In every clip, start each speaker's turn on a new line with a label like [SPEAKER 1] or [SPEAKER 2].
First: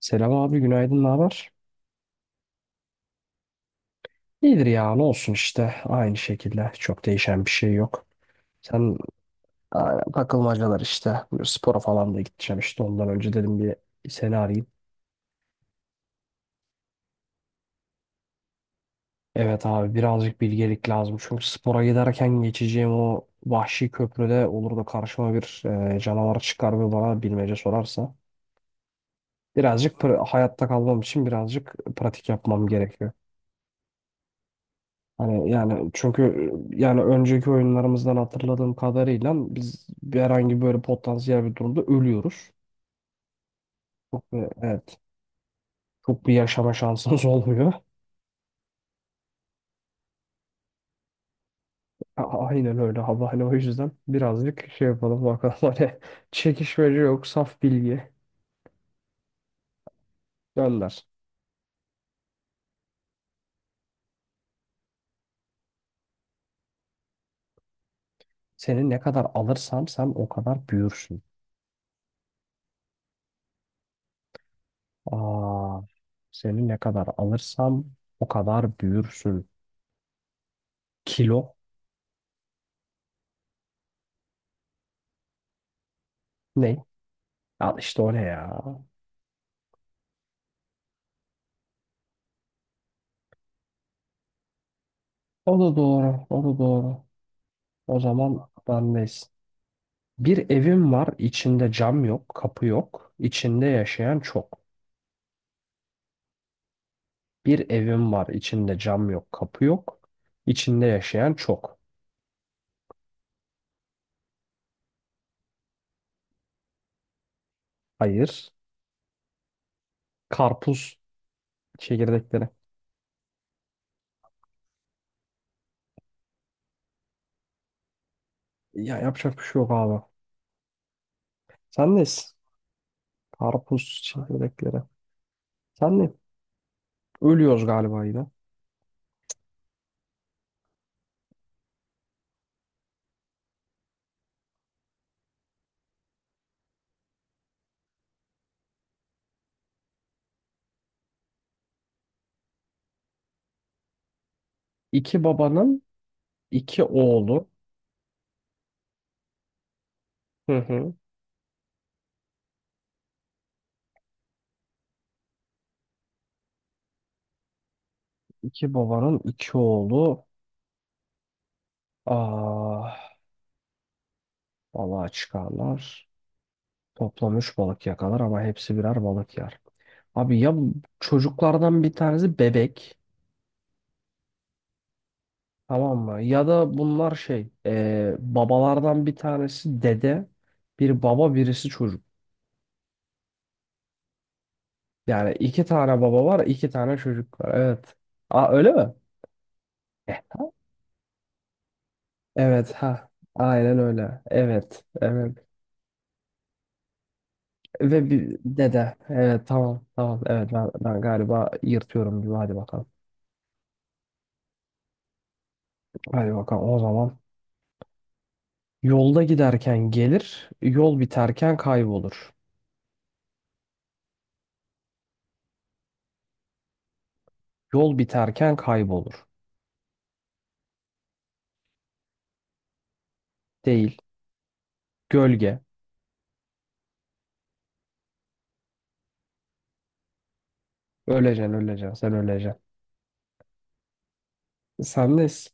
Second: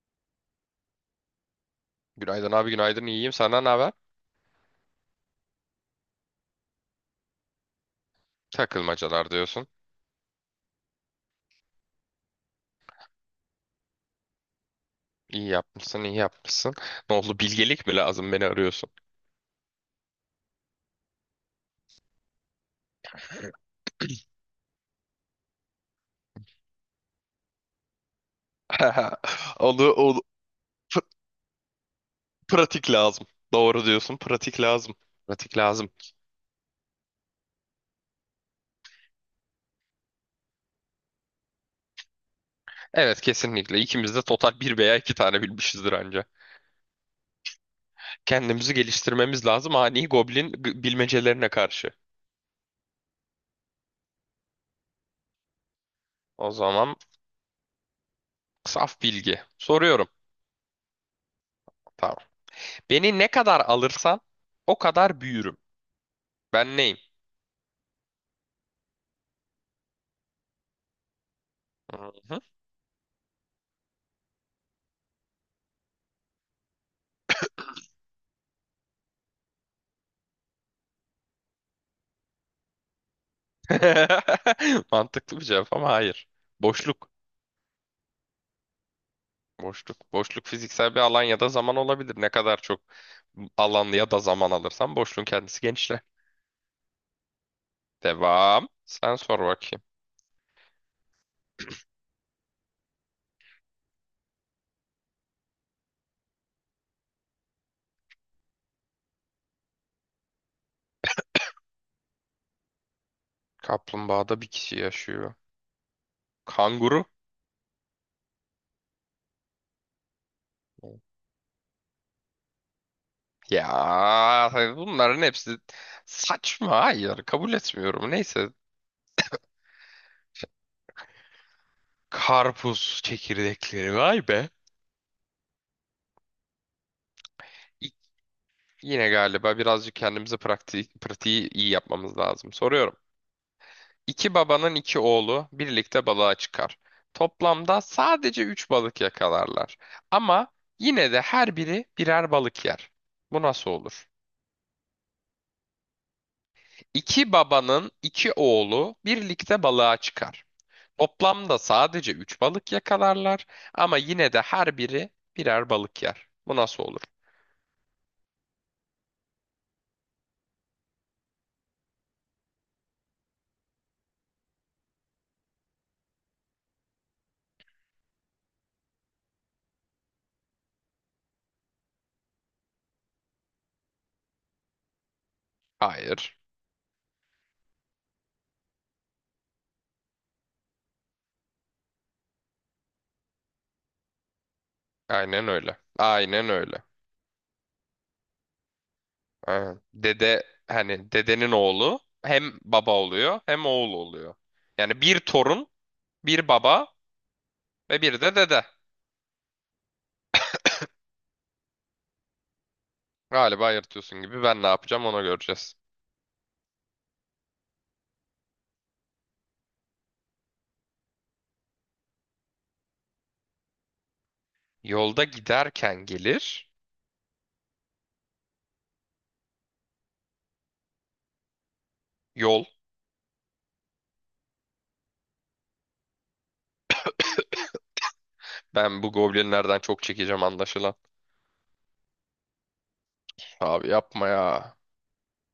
[SPEAKER 1] Selam abi, günaydın, ne haber?
[SPEAKER 2] Günaydın abi, günaydın. İyiyim senden ne haber?
[SPEAKER 1] İyidir ya, ne olsun işte, aynı şekilde çok değişen bir şey yok. Sen
[SPEAKER 2] Takılmacalar diyorsun.
[SPEAKER 1] aynen, takılmacalar işte. Bu spora falan da gideceğim işte, ondan önce dedim bir seni arayayım.
[SPEAKER 2] İyi yapmışsın, iyi yapmışsın. Ne oldu, bilgelik mi lazım, beni arıyorsun?
[SPEAKER 1] Evet abi, birazcık bilgelik lazım çünkü spora giderken geçeceğim o vahşi köprüde olur da karşıma bir canavar çıkar ve bana bilmece sorarsa
[SPEAKER 2] Onu, onu-
[SPEAKER 1] hayatta kalmam
[SPEAKER 2] pr-
[SPEAKER 1] için birazcık pratik yapmam
[SPEAKER 2] pratik
[SPEAKER 1] gerekiyor.
[SPEAKER 2] lazım. Doğru diyorsun, pratik lazım.
[SPEAKER 1] Hani
[SPEAKER 2] Pratik
[SPEAKER 1] yani
[SPEAKER 2] lazım.
[SPEAKER 1] çünkü yani önceki oyunlarımızdan hatırladığım kadarıyla biz herhangi böyle potansiyel bir durumda ölüyoruz.
[SPEAKER 2] Evet, kesinlikle ikimiz de
[SPEAKER 1] Çok bir,
[SPEAKER 2] total bir veya
[SPEAKER 1] evet
[SPEAKER 2] iki tane bilmişizdir anca.
[SPEAKER 1] Çok bir yaşama şansımız olmuyor.
[SPEAKER 2] Kendimizi geliştirmemiz lazım ani goblin bilmecelerine karşı.
[SPEAKER 1] A- Aynen öyle abi, hani o yüzden birazcık şey yapalım bakalım. Hani
[SPEAKER 2] O zaman
[SPEAKER 1] çekişmece yok, saf bilgi
[SPEAKER 2] saf bilgi. Soruyorum.
[SPEAKER 1] gönder.
[SPEAKER 2] Tamam. Beni ne kadar alırsan o kadar büyürüm. Ben neyim?
[SPEAKER 1] Seni ne kadar alırsam sen o kadar büyürsün.
[SPEAKER 2] Hı hı.
[SPEAKER 1] Aa, seni ne kadar alırsam o kadar büyürsün. Kilo
[SPEAKER 2] Mantıklı bir cevap ama hayır.
[SPEAKER 1] ne?
[SPEAKER 2] Boşluk.
[SPEAKER 1] Al işte, o ne ya?
[SPEAKER 2] Boşluk. Boşluk fiziksel bir alan ya da zaman olabilir. Ne kadar çok alan ya da zaman alırsan boşluğun
[SPEAKER 1] O
[SPEAKER 2] kendisi
[SPEAKER 1] da
[SPEAKER 2] genişler.
[SPEAKER 1] doğru, o da doğru. O zaman
[SPEAKER 2] Devam. Sen
[SPEAKER 1] bendeyiz.
[SPEAKER 2] sor bakayım.
[SPEAKER 1] Bir evim var, içinde cam yok, kapı yok. İçinde yaşayan çok. Bir evim var, içinde cam yok, kapı yok. İçinde yaşayan çok.
[SPEAKER 2] Kaplumbağada bir kişi yaşıyor. Kanguru.
[SPEAKER 1] Hayır. Karpuz çekirdekleri.
[SPEAKER 2] Ya bunların hepsi saçma. Hayır, kabul etmiyorum. Neyse.
[SPEAKER 1] Ya yapacak bir şey yok abi. Sendeyiz.
[SPEAKER 2] Karpuz çekirdekleri.
[SPEAKER 1] Karpuz
[SPEAKER 2] Vay be.
[SPEAKER 1] çekirdekleri. Sen ne? Ölüyoruz
[SPEAKER 2] İ-
[SPEAKER 1] galiba yine.
[SPEAKER 2] Yine galiba birazcık kendimize praktiği, pratiği iyi yapmamız lazım. Soruyorum. İki babanın iki oğlu birlikte balığa çıkar. Toplamda sadece üç balık yakalarlar. Ama yine de her biri birer balık yer. Bu nasıl olur?
[SPEAKER 1] İki babanın iki
[SPEAKER 2] İki
[SPEAKER 1] oğlu.
[SPEAKER 2] babanın iki oğlu birlikte balığa çıkar.
[SPEAKER 1] Hı hı.
[SPEAKER 2] Toplamda sadece üç balık yakalarlar. Ama yine de her biri birer balık yer. Bu nasıl olur?
[SPEAKER 1] İki babanın iki oğlu. Ah, balığa çıkarlar. Toplam 3 balık yakalar ama hepsi birer balık yer. Abi ya, bu çocuklardan bir tanesi bebek, tamam mı?
[SPEAKER 2] Hayır.
[SPEAKER 1] Ya da bunlar babalardan bir tanesi dede, bir baba, birisi çocuk. Yani
[SPEAKER 2] Aynen
[SPEAKER 1] iki
[SPEAKER 2] öyle.
[SPEAKER 1] tane baba var,
[SPEAKER 2] Aynen
[SPEAKER 1] iki
[SPEAKER 2] öyle.
[SPEAKER 1] tane çocuk var. Evet. Aa, öyle mi?
[SPEAKER 2] Aynen.
[SPEAKER 1] Eh,
[SPEAKER 2] Dede, hani dedenin oğlu hem
[SPEAKER 1] Evet
[SPEAKER 2] baba
[SPEAKER 1] ha.
[SPEAKER 2] oluyor hem
[SPEAKER 1] Aynen
[SPEAKER 2] oğul
[SPEAKER 1] öyle.
[SPEAKER 2] oluyor.
[SPEAKER 1] Evet.
[SPEAKER 2] Yani bir
[SPEAKER 1] Evet.
[SPEAKER 2] torun, bir baba ve
[SPEAKER 1] Ve
[SPEAKER 2] bir de
[SPEAKER 1] bir
[SPEAKER 2] dede.
[SPEAKER 1] dede. Evet, tamam. Tamam. Evet, ben galiba yırtıyorum gibi. Hadi bakalım.
[SPEAKER 2] Galiba yırtıyorsun gibi, ben ne yapacağım onu göreceğiz.
[SPEAKER 1] Hadi bakalım. O zaman yolda giderken gelir, yol biterken kaybolur.
[SPEAKER 2] Yolda giderken gelir.
[SPEAKER 1] Yol biterken kaybolur.
[SPEAKER 2] Yol.
[SPEAKER 1] Değil. Gölge.
[SPEAKER 2] Ben bu goblinlerden çok çekeceğim anlaşılan.
[SPEAKER 1] Öleceksin, öleceksin, sen öleceksin.
[SPEAKER 2] Abi yapma ya.
[SPEAKER 1] Sen de s-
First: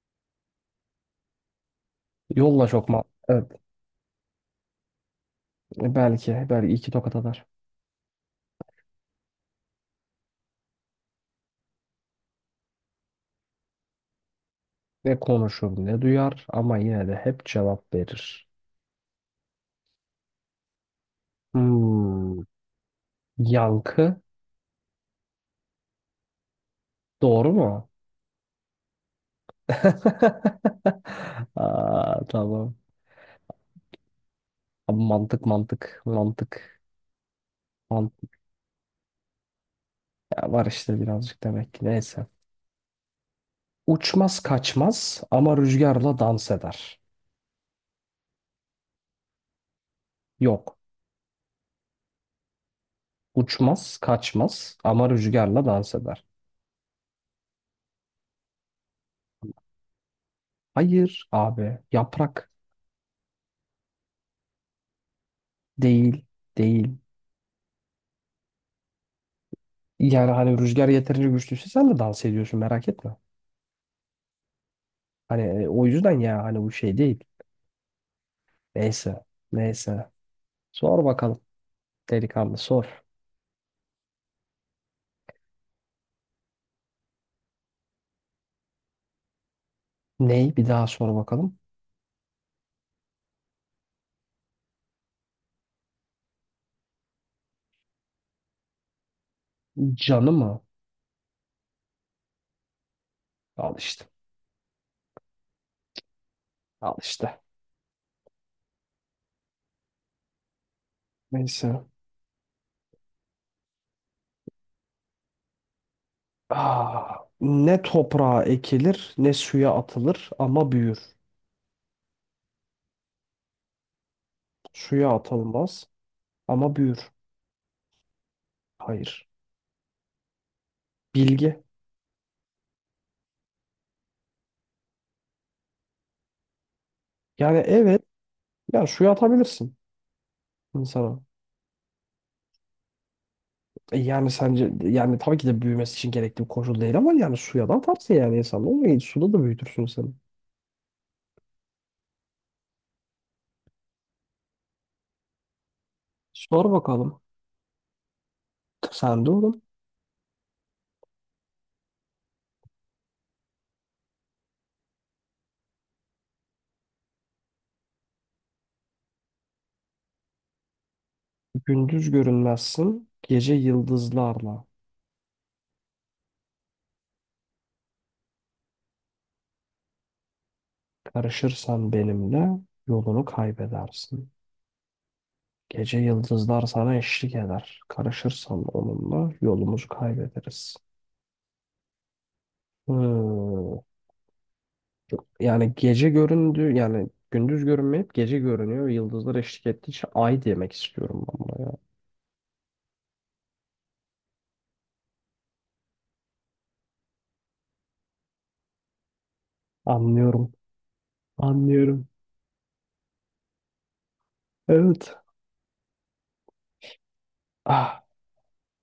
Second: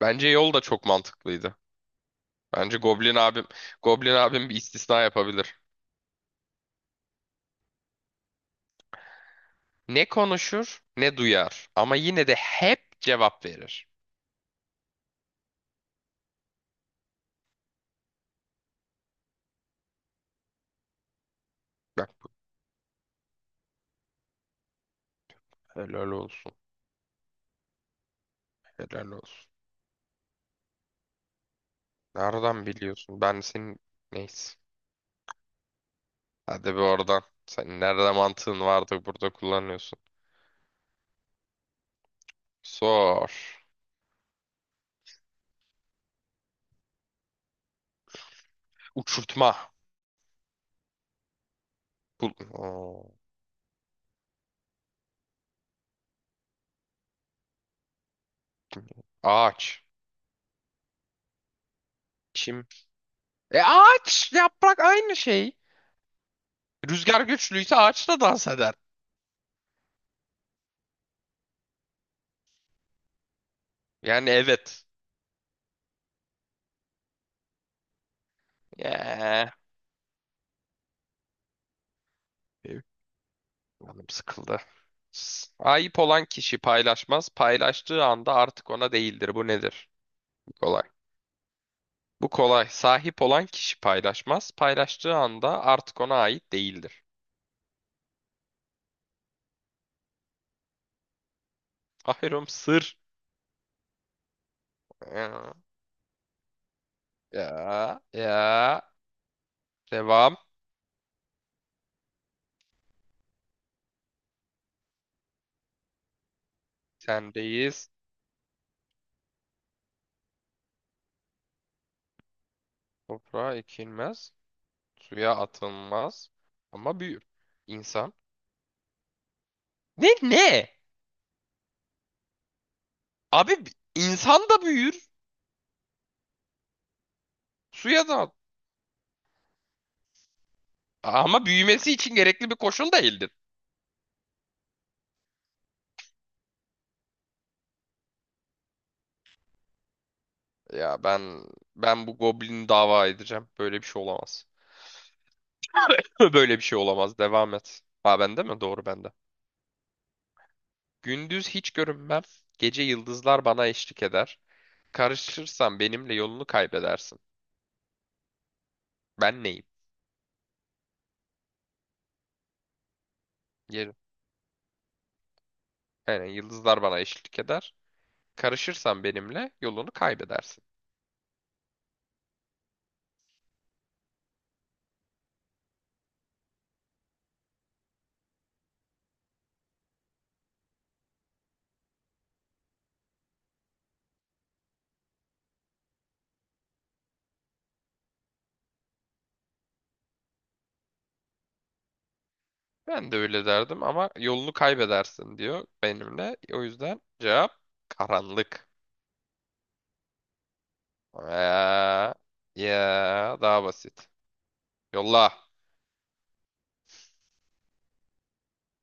[SPEAKER 2] Bence yol da çok mantıklıydı.
[SPEAKER 1] yolla
[SPEAKER 2] Bence
[SPEAKER 1] çok mal.
[SPEAKER 2] goblin abim
[SPEAKER 1] Evet,
[SPEAKER 2] goblin abim bir istisna yapabilir.
[SPEAKER 1] belki, belki iki tokat atar.
[SPEAKER 2] Ne konuşur ne duyar ama yine de hep cevap verir.
[SPEAKER 1] Ne konuşur, ne duyar ama yine de hep cevap verir.
[SPEAKER 2] Bak,
[SPEAKER 1] Hmm. Yankı.
[SPEAKER 2] helal olsun.
[SPEAKER 1] Doğru mu?
[SPEAKER 2] Helal olsun.
[SPEAKER 1] Aa, tamam.
[SPEAKER 2] Nereden biliyorsun? Ben senin, neyse.
[SPEAKER 1] Abi mantık, mantık,
[SPEAKER 2] Hadi
[SPEAKER 1] mantık.
[SPEAKER 2] bir oradan. Sen nerede
[SPEAKER 1] Mantık
[SPEAKER 2] mantığın vardı burada kullanıyorsun.
[SPEAKER 1] Ya var işte birazcık, demek ki. Neyse.
[SPEAKER 2] Sor.
[SPEAKER 1] Uçmaz kaçmaz ama rüzgarla dans eder.
[SPEAKER 2] Uçurtma.
[SPEAKER 1] Yok.
[SPEAKER 2] Bul Oo.
[SPEAKER 1] Uçmaz kaçmaz ama rüzgarla dans eder.
[SPEAKER 2] Ağaç.
[SPEAKER 1] Hayır abi. Yaprak.
[SPEAKER 2] Kim? E, ağaç, yaprak aynı şey.
[SPEAKER 1] Değil. Değil.
[SPEAKER 2] Rüzgar güçlüyse ağaç da dans eder.
[SPEAKER 1] Yani hani rüzgar yeterince güçlüyse sen de dans ediyorsun, merak etme.
[SPEAKER 2] Yani evet.
[SPEAKER 1] Hani o yüzden ya, hani bu şey değil. Neyse.
[SPEAKER 2] Yeah.
[SPEAKER 1] Neyse. Sor bakalım. Delikanlı sor.
[SPEAKER 2] Canım sıkıldı. Ayıp olan kişi paylaşmaz. Paylaştığı anda artık ona değildir. Bu nedir? Bu
[SPEAKER 1] Ney? Bir
[SPEAKER 2] kolay.
[SPEAKER 1] daha sor bakalım.
[SPEAKER 2] Bu kolay. Sahip olan kişi paylaşmaz. Paylaştığı anda artık ona ait değildir.
[SPEAKER 1] Canı mı?
[SPEAKER 2] Aferin, sır.
[SPEAKER 1] Al işte.
[SPEAKER 2] Ya,
[SPEAKER 1] Al işte.
[SPEAKER 2] ya, ya. Devam.
[SPEAKER 1] Neyse. Ah, ne
[SPEAKER 2] Sendeyiz.
[SPEAKER 1] toprağa ekilir, ne suya atılır ama büyür.
[SPEAKER 2] Toprağa ekilmez,
[SPEAKER 1] Suya
[SPEAKER 2] suya
[SPEAKER 1] atılmaz
[SPEAKER 2] atılmaz
[SPEAKER 1] ama büyür.
[SPEAKER 2] ama büyür. İnsan.
[SPEAKER 1] Hayır.
[SPEAKER 2] Ne, ne?
[SPEAKER 1] Bilgi.
[SPEAKER 2] Abi insan da büyür,
[SPEAKER 1] Yani evet.
[SPEAKER 2] suya da
[SPEAKER 1] Ya suya atabilirsin insana.
[SPEAKER 2] ama büyümesi için gerekli bir koşul değildir.
[SPEAKER 1] E yani, sence yani tabii ki de büyümesi için gerekli bir koşul değil ama yani suya da atarsın yani insan. Olmayı suda da büyütürsün seni.
[SPEAKER 2] Ya ben bu goblini dava edeceğim. Böyle bir şey olamaz. Böyle bir
[SPEAKER 1] Sor
[SPEAKER 2] şey olamaz.
[SPEAKER 1] bakalım.
[SPEAKER 2] Devam et. Ha, bende mi? Doğru, bende.
[SPEAKER 1] Sen de oğlum.
[SPEAKER 2] Gündüz hiç görünmem. Gece yıldızlar bana eşlik eder. Karışırsan benimle yolunu kaybedersin. Ben neyim?
[SPEAKER 1] Gündüz görünmezsin. Gece
[SPEAKER 2] Yerim.
[SPEAKER 1] yıldızlarla.
[SPEAKER 2] Aynen, yıldızlar bana eşlik eder. Karışırsan benimle yolunu kaybedersin.
[SPEAKER 1] Karışırsan benimle yolunu kaybedersin. Gece yıldızlar sana eşlik eder. Karışırsan onunla yolumuzu kaybederiz. Hmm. Yani gece göründü, yani gündüz görünmeyip gece görünüyor. Yıldızlar eşlik ettiği için ay demek istiyorum ben buna ya.
[SPEAKER 2] Ben de öyle derdim ama yolunu kaybedersin diyor benimle. O yüzden cevap karanlık.
[SPEAKER 1] Anlıyorum.
[SPEAKER 2] Ya,
[SPEAKER 1] Anlıyorum.
[SPEAKER 2] ya daha basit.
[SPEAKER 1] Evet.
[SPEAKER 2] Yolla.
[SPEAKER 1] Ah,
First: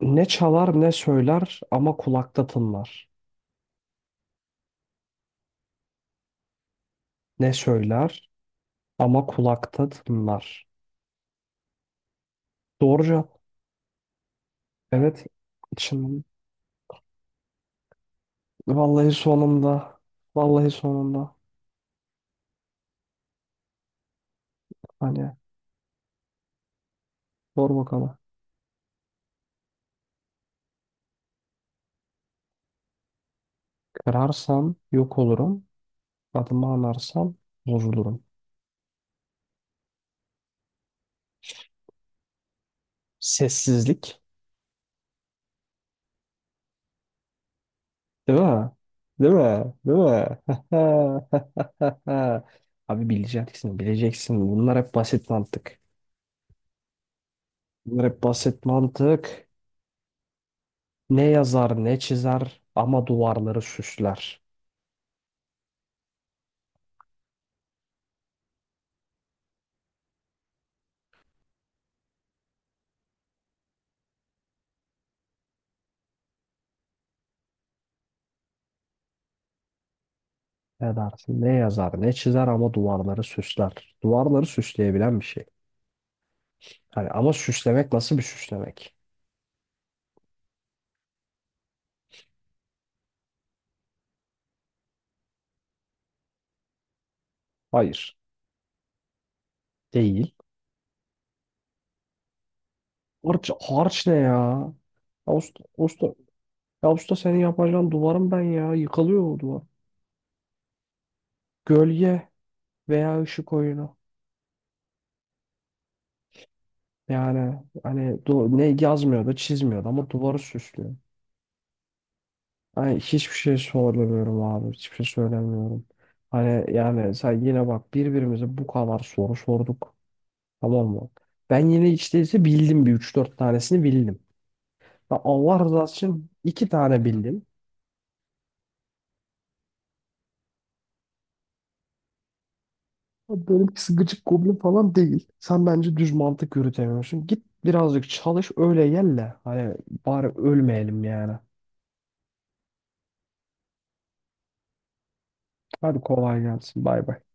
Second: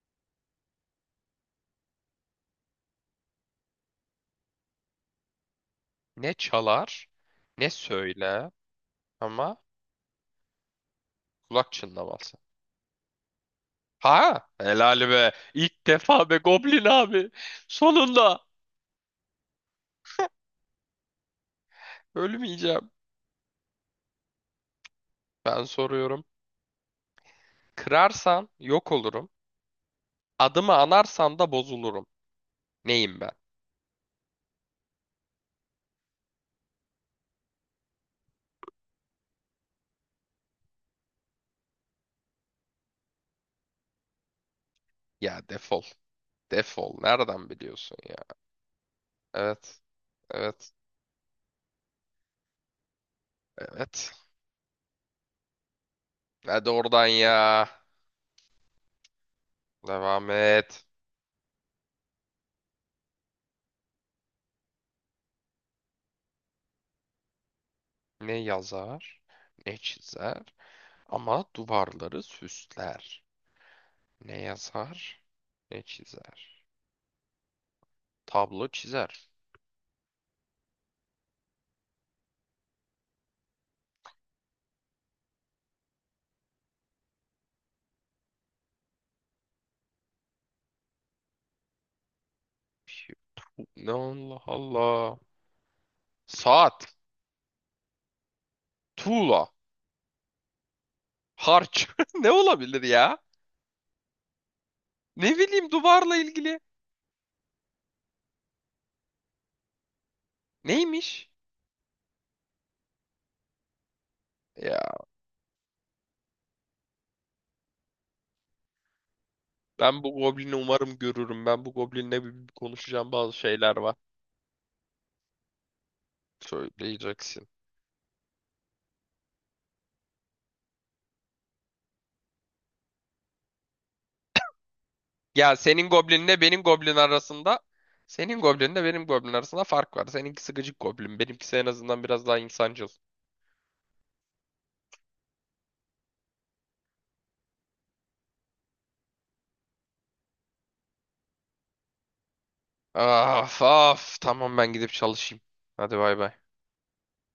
[SPEAKER 1] ne çalar, ne söyler ama kulakta tınlar.
[SPEAKER 2] Ne çalar,
[SPEAKER 1] Ne
[SPEAKER 2] ne
[SPEAKER 1] söyler
[SPEAKER 2] söyle
[SPEAKER 1] ama
[SPEAKER 2] ama
[SPEAKER 1] kulakta tınlar.
[SPEAKER 2] kulak çınlaması.
[SPEAKER 1] Doğru cevap.
[SPEAKER 2] Ha helal
[SPEAKER 1] Evet.
[SPEAKER 2] be. İlk
[SPEAKER 1] Şimdi
[SPEAKER 2] defa be Goblin abi. Sonunda
[SPEAKER 1] vallahi sonunda. Vallahi sonunda.
[SPEAKER 2] ölmeyeceğim.
[SPEAKER 1] Hani
[SPEAKER 2] Ben soruyorum.
[SPEAKER 1] sor bakalım.
[SPEAKER 2] Kırarsan yok olurum. Adımı anarsan da bozulurum. Neyim ben?
[SPEAKER 1] Kırarsam yok olurum. Adımı anarsam bozulurum. Sessizlik.
[SPEAKER 2] Ya defol. Defol. Nereden biliyorsun ya?
[SPEAKER 1] Değil mi? Değil mi?
[SPEAKER 2] Evet.
[SPEAKER 1] Değil mi?
[SPEAKER 2] Evet.
[SPEAKER 1] Abi bileceksin,
[SPEAKER 2] Evet.
[SPEAKER 1] bileceksin. Bunlar hep basit mantık.
[SPEAKER 2] Hadi oradan ya.
[SPEAKER 1] Bunlar hep basit mantık.
[SPEAKER 2] Devam et.
[SPEAKER 1] Ne yazar, ne çizer ama duvarları süsler.
[SPEAKER 2] Ne yazar, ne çizer ama duvarları süsler. Ne yazar, ne çizer. Tablo çizer.
[SPEAKER 1] Ne dersin? Ne yazar, ne çizer ama duvarları süsler. Duvarları süsleyebilen bir şey. Hani ama süslemek, nasıl bir süslemek?
[SPEAKER 2] Ne, Allah Allah. Saat,
[SPEAKER 1] Hayır,
[SPEAKER 2] tuğla,
[SPEAKER 1] değil.
[SPEAKER 2] harç. Ne olabilir ya?
[SPEAKER 1] Harç, harç ne ya? Ya
[SPEAKER 2] Ne
[SPEAKER 1] usta,
[SPEAKER 2] bileyim,
[SPEAKER 1] usta,
[SPEAKER 2] duvarla ilgili.
[SPEAKER 1] ya usta, senin yapacağın duvarım ben ya. Yıkılıyor o duvar.
[SPEAKER 2] Neymiş?
[SPEAKER 1] Gölge. Veya ışık oyunu.
[SPEAKER 2] Ya,
[SPEAKER 1] Yani ne yazmıyordu, çizmiyordu
[SPEAKER 2] ben
[SPEAKER 1] ama
[SPEAKER 2] bu
[SPEAKER 1] duvarı
[SPEAKER 2] goblini
[SPEAKER 1] süslüyor.
[SPEAKER 2] umarım görürüm. Ben bu goblinle bir bir
[SPEAKER 1] Hani
[SPEAKER 2] konuşacağım, bazı
[SPEAKER 1] hiçbir şey
[SPEAKER 2] şeyler var.
[SPEAKER 1] sormuyorum abi, hiçbir şey söylemiyorum. Hani yani sen
[SPEAKER 2] Söyleyeceksin.
[SPEAKER 1] yine bak, birbirimize bu kadar soru sorduk. Tamam mı? Ben yine hiç değilse bildim, bir üç dört tanesini bildim. Ben
[SPEAKER 2] Ya,
[SPEAKER 1] Allah rızası için iki tane bildim.
[SPEAKER 2] senin goblinle benim goblin arasında fark var. Seninkisi gıcık goblin. Benimkisi en azından biraz daha insancıl.
[SPEAKER 1] Ama benimkisi gıcık goblin falan değil. Sen bence düz mantık yürütemiyorsun. Git birazcık çalış öyle gel de. Hani bari ölmeyelim yani.
[SPEAKER 2] Af af. Tamam, ben gidip çalışayım. Hadi
[SPEAKER 1] Hadi
[SPEAKER 2] bay bay.
[SPEAKER 1] kolay gelsin. Bay bay.